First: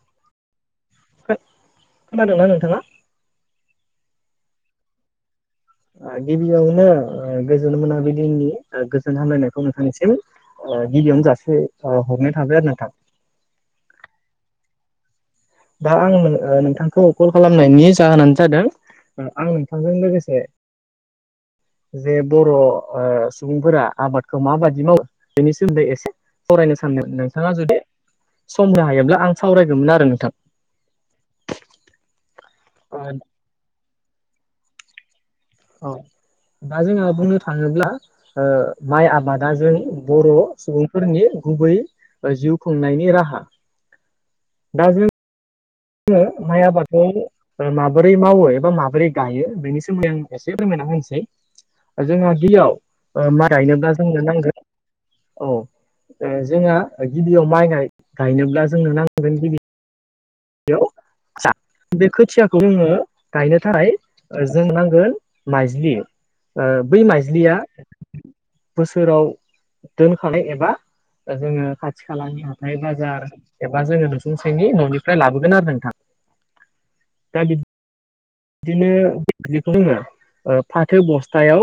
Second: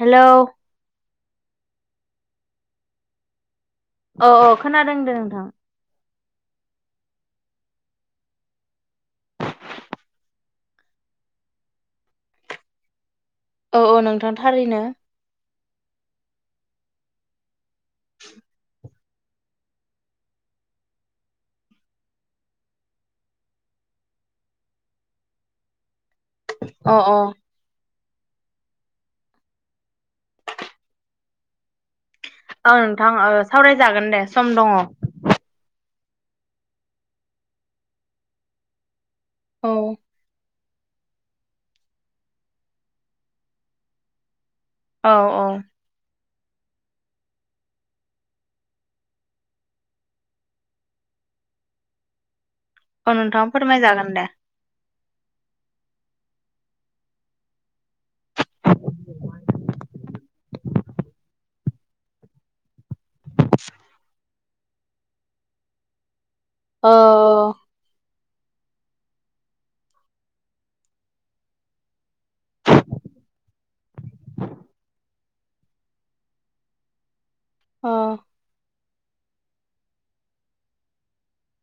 होलाव। खोनादोंना नोंथाङा? औ औ खोनादोंदो नोंथां। गिबियावनो गोजोन मोनाबिलिनि गोजोन हामलायनायखौ नोंथांनि निसिम। गिबियावनो जासिहरनाय थाबाय आरो नोंथां। औ औ नोंथां थारैनो। दा आं नोंथांखौ कल खालामनायनि जाहोनानो जादों, आं नोंथांजों लोगोसे जे बर' सुबुंफोरा आबादखौ माबादि मावो? बेनि सोमोन्दै एसे फावरायनो अ सानदों अ नोंथाङा जुदि सम होनो हायोब्ला आं सावरायगौमोन आरो नोंथां। औ नोंथां ओ सावरायजागोन दे सम दङ। औ दा जोङो बुंनो थाङोब्ला ओ माइ आबादा औ जों बर' सुबुंफोरनि गुबै जिउ खुंनायनि राहा। दा जों औ औ। [unintelligible] माइ आबादखौ माबोरै मावो एबा माबोरै गायो बेनि सोमोन्दै आं एसे फोरमायना होनोसै। जोंहा औ गिबियाव नोंथां माय गायनोब्ला फोरमायजागोन जोंनो दे। नांगोन। औ ओ जोंहा गिबियाव माइ गायनोब्ला जोंनो नां [unintelligible] गोन गिबि औ [unintelligible] सा बे खोथियाखौ जोङो गायनोथाखाय जोंनो नांगोन माइज्लि। ओ अ बै माइज्लिया बोसोराव दोनखानाय एबा दा जोङो खाथि खालानि हाथाय बाजार एबा जोङो नुसुंखाइनि न'नि फ्राय लाबोगोन आरो नोंथां दा बि अ इनो बेखौ रोङा ओ फाथो बस्थायाव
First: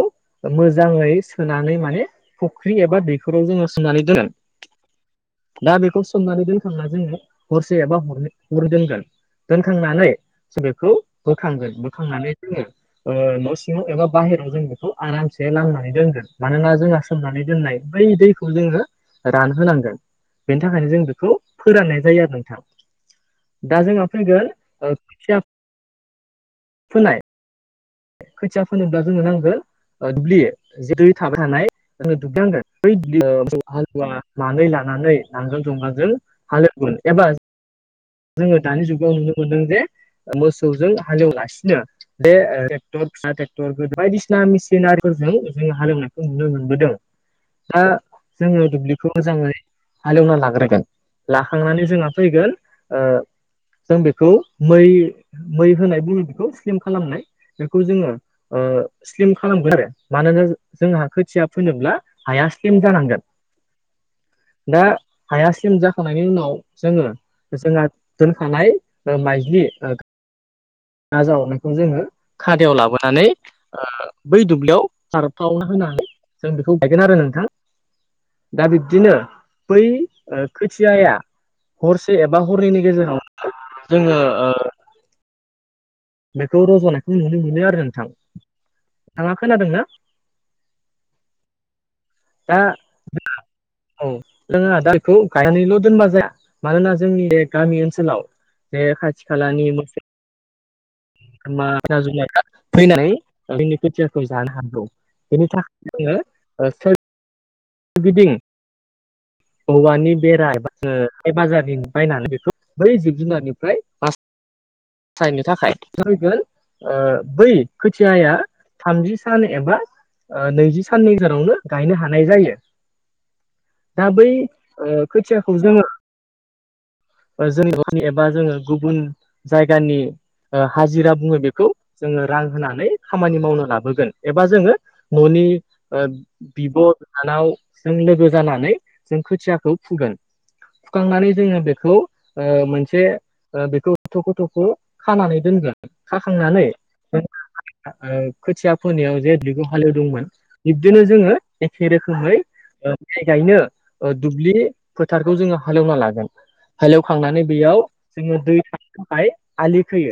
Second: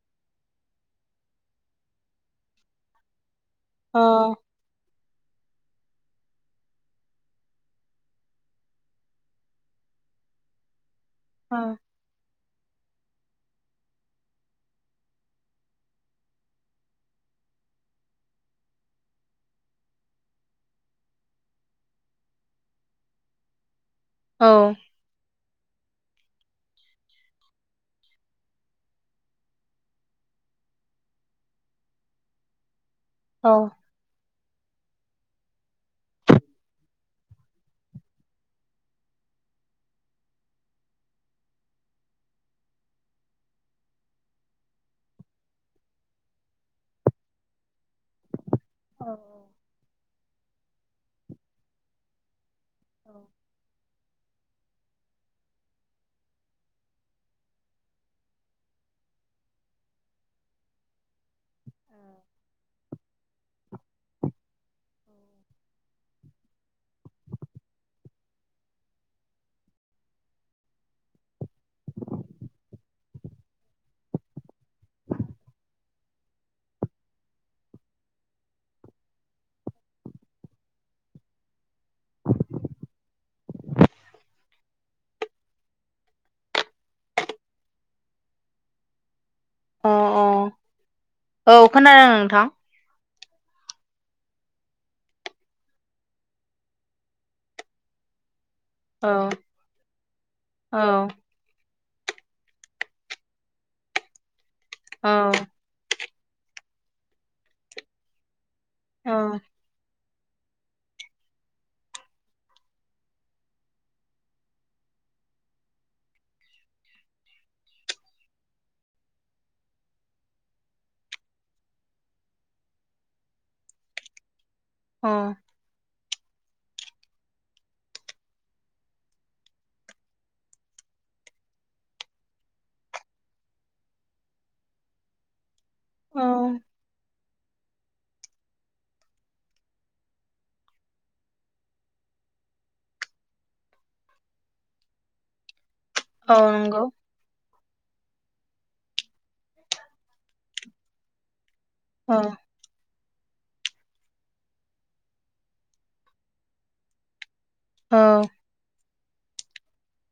मोजाङै सोनानै माने फख्रि एबा दैख'राव जोङो स अ सोमनानै दोनो दा बेखौ सोमनानै दोनखांना जोङो हरसे एबा हरनै हर दोनगोन दोनखांनानै जों बेखौ बोखांगोन बोखांनानै जोङो ओ न' सिङाव एबा बाहेराव जों बेखौ आरामसे लामनानै दोनगोन मानोना जोंहा सोमनानै दोननाय बै दैखौ जोङो रानहोनांगोन बेनि थाखायनो जों बेखौ फोराननाय जायो आरो नोंथां। दा जोंहा औ फैगोन ओ खुथिया फोनाय खोथिया फोनोब्ला जोंनो नांगोन ओ दुब्लि [unintelligible] थाबाय थानाय जोंनो दुब्लिनांगोन बै औ [unintelligible] हालुवा मानै लानानै नांगोल जंगालजों हालेवगोन एबा जोङो दानि जुगाव नुनो मोनदों जे ओ मोसौजों हालेवालासिनो बे [unintelligible] [unintelligible] फिसा थेक्टर [unintelligible] बायदिसिना मेसिनारिफोरजों जोङो हालेवनायखौ नुनो मोनबोदों। था जोङो अ दुब्लिखौ मोजाङै हालेवना लाग्रोगोन लाखांनानै जोंहा फैगोन ओ जों बेखौ मै मै होनाय बुङो बेखौ स्लिम खालामनाय बेखौ जोङो ओ स्लिम खालामगोन आरो मानोना [unintelligible] जोंहा खोथिया फोनोब्ला हाया स्लिम जानांगोन दा हाया स्लिम जाखांनायनि उनाव जोङो जोंहा दोनखानाय ओ माइज्लि ओग हा जावनायखौ जोङो खादायाव लाबोनानै ओ बै दुब्लियाव सारफावना होनानै जों बेखौ गायगोन आरो नोंथां। दा बिब्दिनो बै ओ खोथियाया हरसे एबा हरनैनि गेजेराव [unintelligible] जोङो ओ बेखौ रज'नायखौ नुनो मोनो आरो नोंथां। थाङा खोनादोंना अ औ खोनादों नोंथां दा [unintelligible] औ जोंहा दा इखौ गायनानैल' दोनबा जाया मानोना जोंनि बे गामि ओनसोलाव बे औ खाथि खालानि मोनसे औ। [unintelligible] फैनानै जोंनि खोथियाखौ जानो हागौ औ बेनि थाख [inaudible] औ। औवानि बेरा एबा [unintelligible] हाथाय बाजारनि बायनानै बेखौ बै जिब जुनारनिफ्राय बास सायनो थाखाय [unintelligible] गोन ओ बै खोथियाया थामजि सान एबा ओ नैजि साननि गेजेरावनो गायनो हानाय जायो दा बै ओ खैथिया खौ जोङो ओ जोंनि [unintelligible] एबा जोङो गुबुन जायगानि ओ हाजिरा बुङो बेखौ जोङो रां होनानै खामानि मावनो लाबोगोन एबा जोङो न'नि ओ औ बिब' बिनानाव जों लोगो जानानै जों खोथियाखौ फुगोन फुखांनानै जोङो बेखौ ओ मोनसे ओ बेखौ थख' थख' खानानै दोनगोन औ खाखांनानै नंगौ ओ [unintelligible] ओ खोथिया फोनायाव जे बिखौ हालेवदोंमोन बिब्दिनो जोङो एखे औ रोखोमै ओ माइ गायनो ओ दुब्लि फोथारखौ जोङो हालेवना लागोन हालेवखांनानै बेयाव औ जों दै थानो थाखाय आलि खोयो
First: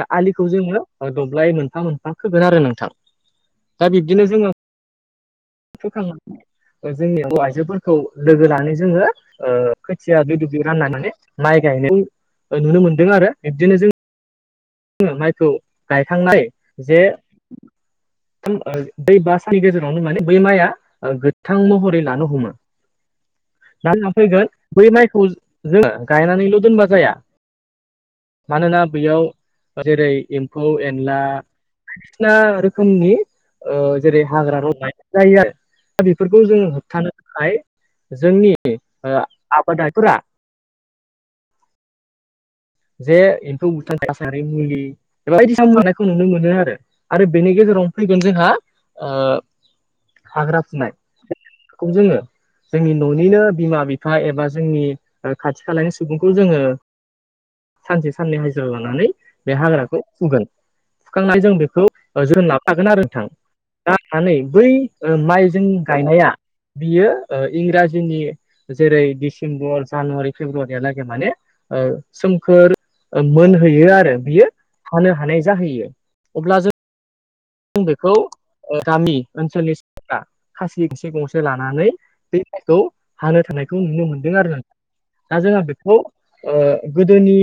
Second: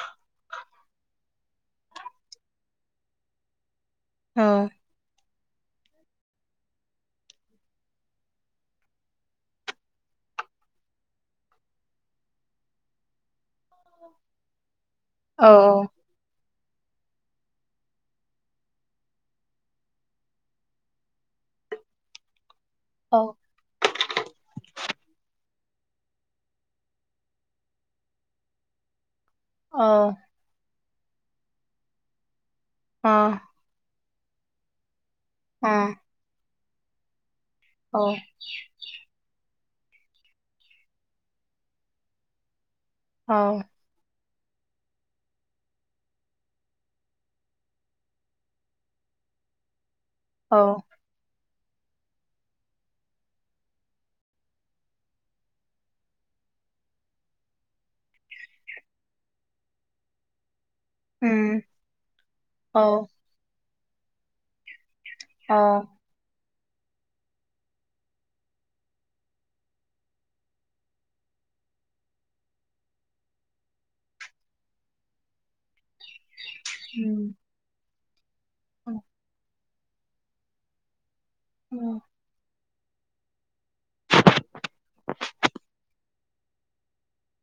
दा आलिखौ जोङो ओ दब्लाय मोनफा मोनफा खोगोन आरो नोंथां। दा बिब्दिनो औ जोङो, फोखाङा जोंनि हौवा आइजोफोरखौ लोगो लानानै जोङो ओ खोथिया दुब्लि दुब्लि रानना माने माइ गायनाय नुनो मोनदों आरो। बिबदिनो जों जोङो माइखौ औ गायखांनाय जे ब्रै बा साननि गेजेरावनो माने बै माइया गोथां महरै लानो हमो। औ। दा जोंना फैगोन बै माइखौ जोङो गायनानैल' दोनबा जाया। मानोना बेयाव अ जेरै एम्फौ एनला बायदिसिना रोखोमनि अ ओ जेरै हाग्रा रंजाय जायो आरो। अ। दा बेफोरखौ जोङो होबथानो थाखाय जोंनि ओ आबादारिफोरा जे औ [unintelligible] रासानारि मुलि एबा बायदिसिना सारनायखौ नुनो मोनो आरो। आरो बेनि गेजेरावनो फैगोन जोंहा ओ औ हाग्रा फुनाय बेखौ जोङो जोंनि न'निनो बिमा बिफा एबा जोंनि ओ खाथि खालानि सुबुंखौ जोङो सानसे साननै हाजिरा लानानै बे हाग्राखौ फुगोन। फुखांनानै जों उम बेखौ ओ जोथोन लाबाय औ थागोन आरो नोंथां। दा [unintelligible] नै बै ओ माइ जों औ गायनाया, बियो इंराजिनि जेरै डिसेम्बर जानुवारि फेब्रुवारियालागै माने ओ सोमखोर मोनहैयो आरो बियो हानो हानाय जाहैयो। अब्ला जों [unintelligible] जों बेखौ ओ गामि ओनसोलनि [unintelligible] खासि गंसे गंसे लानानै बै माइखौ हानो थांनायखौ नुनो मोनदों आरो। दा जोंहा बेखौ ओ गोदोनि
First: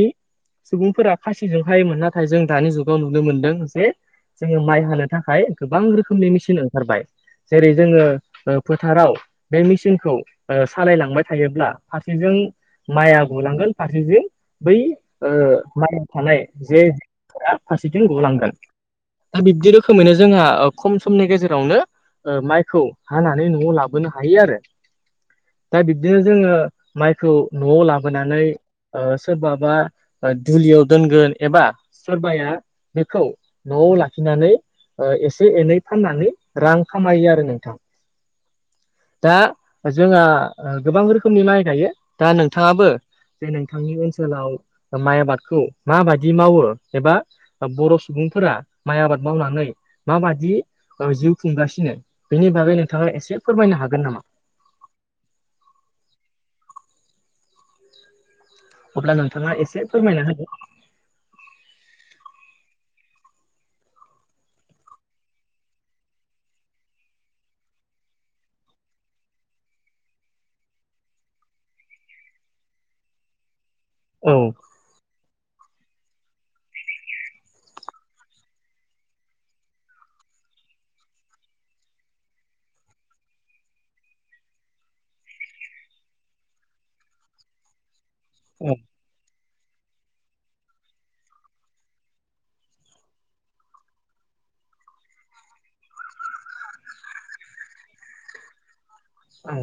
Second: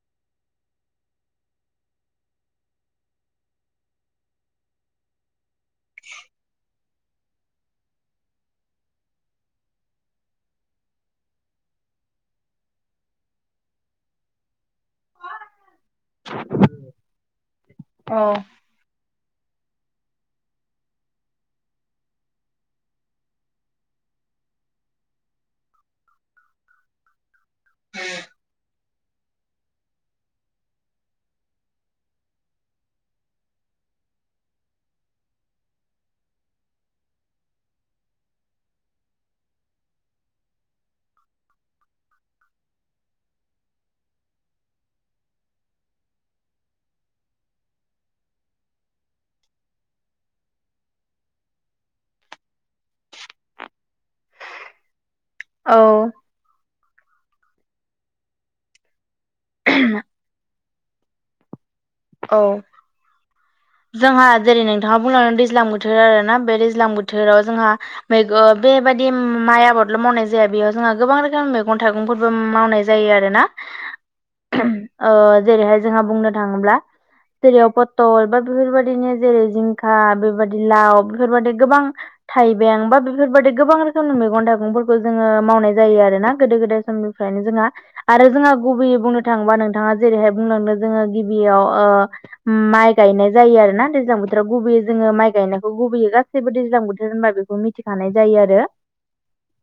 सुबुंफोरा खासिजों हायोमोन। नाथाय जों दानि जुगाव नुनो मोनदों जे जोङो माइ हानो थाखाय गोबां रोखोमनि मेसिन ओंखारबाय। जेरै जोङो ओ फोथाराव बे मेसिनखौ ओ सालायलांबाय थायोब्ला फारसेजों माइआ गलांगोन, फारसेथिं बै ओ माइआ थानाय जे [unintelligible] फारसेथिं औ गलांगोन। दा बिब्दि रो खोमैनो जोंहा ओ खम समनि गेजेरावनो ओ माइखौ हानानै न'आव लाबोनो हायो आरो। दा बिब्दिनो जोङो माइखौ न'आव लाबोनानै ओ सोरबाबा ओ दुलियाव दोनगोन एबा सोरबाया बेखौ न'आव लाखिनानै ओ एसे एनै फाननानै रां खामायो आरो नोंथां। दा जोंहा ओ गोबां रोखोमनि माइ गायो दा नोंथाङाबो जे नोंथांनि ओनसोलाव माइ आबादखौ माबायदि मावो एबा बा बर' सुबुंफोरा माइ आबाद मावनानै माबादि ओ जिउ खुंगासिनो, बेनि बागै नोंथाङा एसे फोरमायनो हागोन नामा? औ। अब्ला नोंथाङा एसे फोरमायना होदो। औ। जोंहा जेरै नोंथाङा बुंलांदों दैज्लां बोथोर आरो ना बे दैज्लां बोथोराव जोंहा मैगं बेबायदि माइ आबादल' मावनाय जाया। बेयाव जोंहा गोबां रोखोम मैगं थाइगंफोरबो मावनाय जा जायो आरो ना। औ। [unintelligible] ओ जेरैहाय जोंहा बुंनो थाङोब्ला जेरैयाव पथल बा बेफोरबायदिनो जेरै जिंखा बेबादि लाव बेफोरबादि गोबां थाइबें बा बेफोरबायदि गोबां रोखोमनि मैगं थाइगंफोरखौ जोङो मावनाय जायो आरो ना गोदो गोदाय सम फ्रायनो जोंहा आरो जोंहा औ गुबैयै बुंनो थाङोबा नोंथाङा जेरैहाय बुंलांदों जोङो गिबियाव ओ ओम माइ गायनाय जायो आरो ना दैज्लां बोथोराव गुबैयो जोङो माइ गायनायखौ गुबैयो गासैबो दैज्लां बोथोर होनबा बेखौ मि थिखानाय जायो आरो। ओम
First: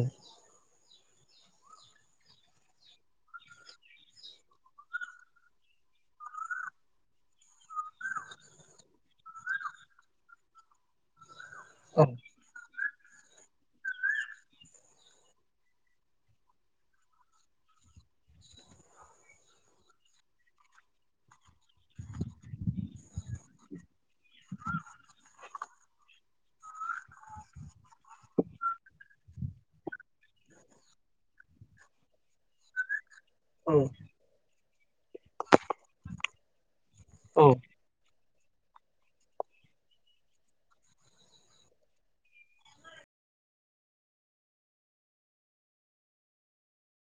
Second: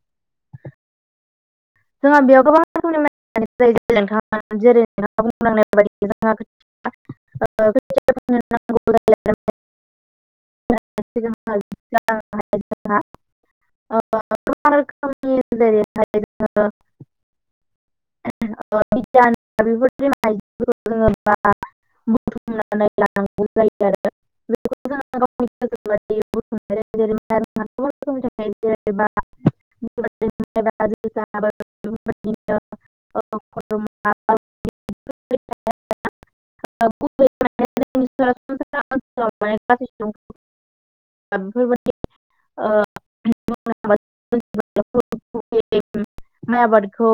जोंहा बेयाव गोबां [unintelligible] [unintelligible] [unintelligible] [unintelligible] औ [unintelligible] [unintelligible] [unintelligible] [unintelligible] [unintelligible] बुथुमनाय जायो जेरै माइरंआ गोबां रोखोमनि थाखायो जेनेबा माइब्रा औ [unintelligible] औ [unintelligible] [unintelligible] [unintelligible] माइ आबादखौ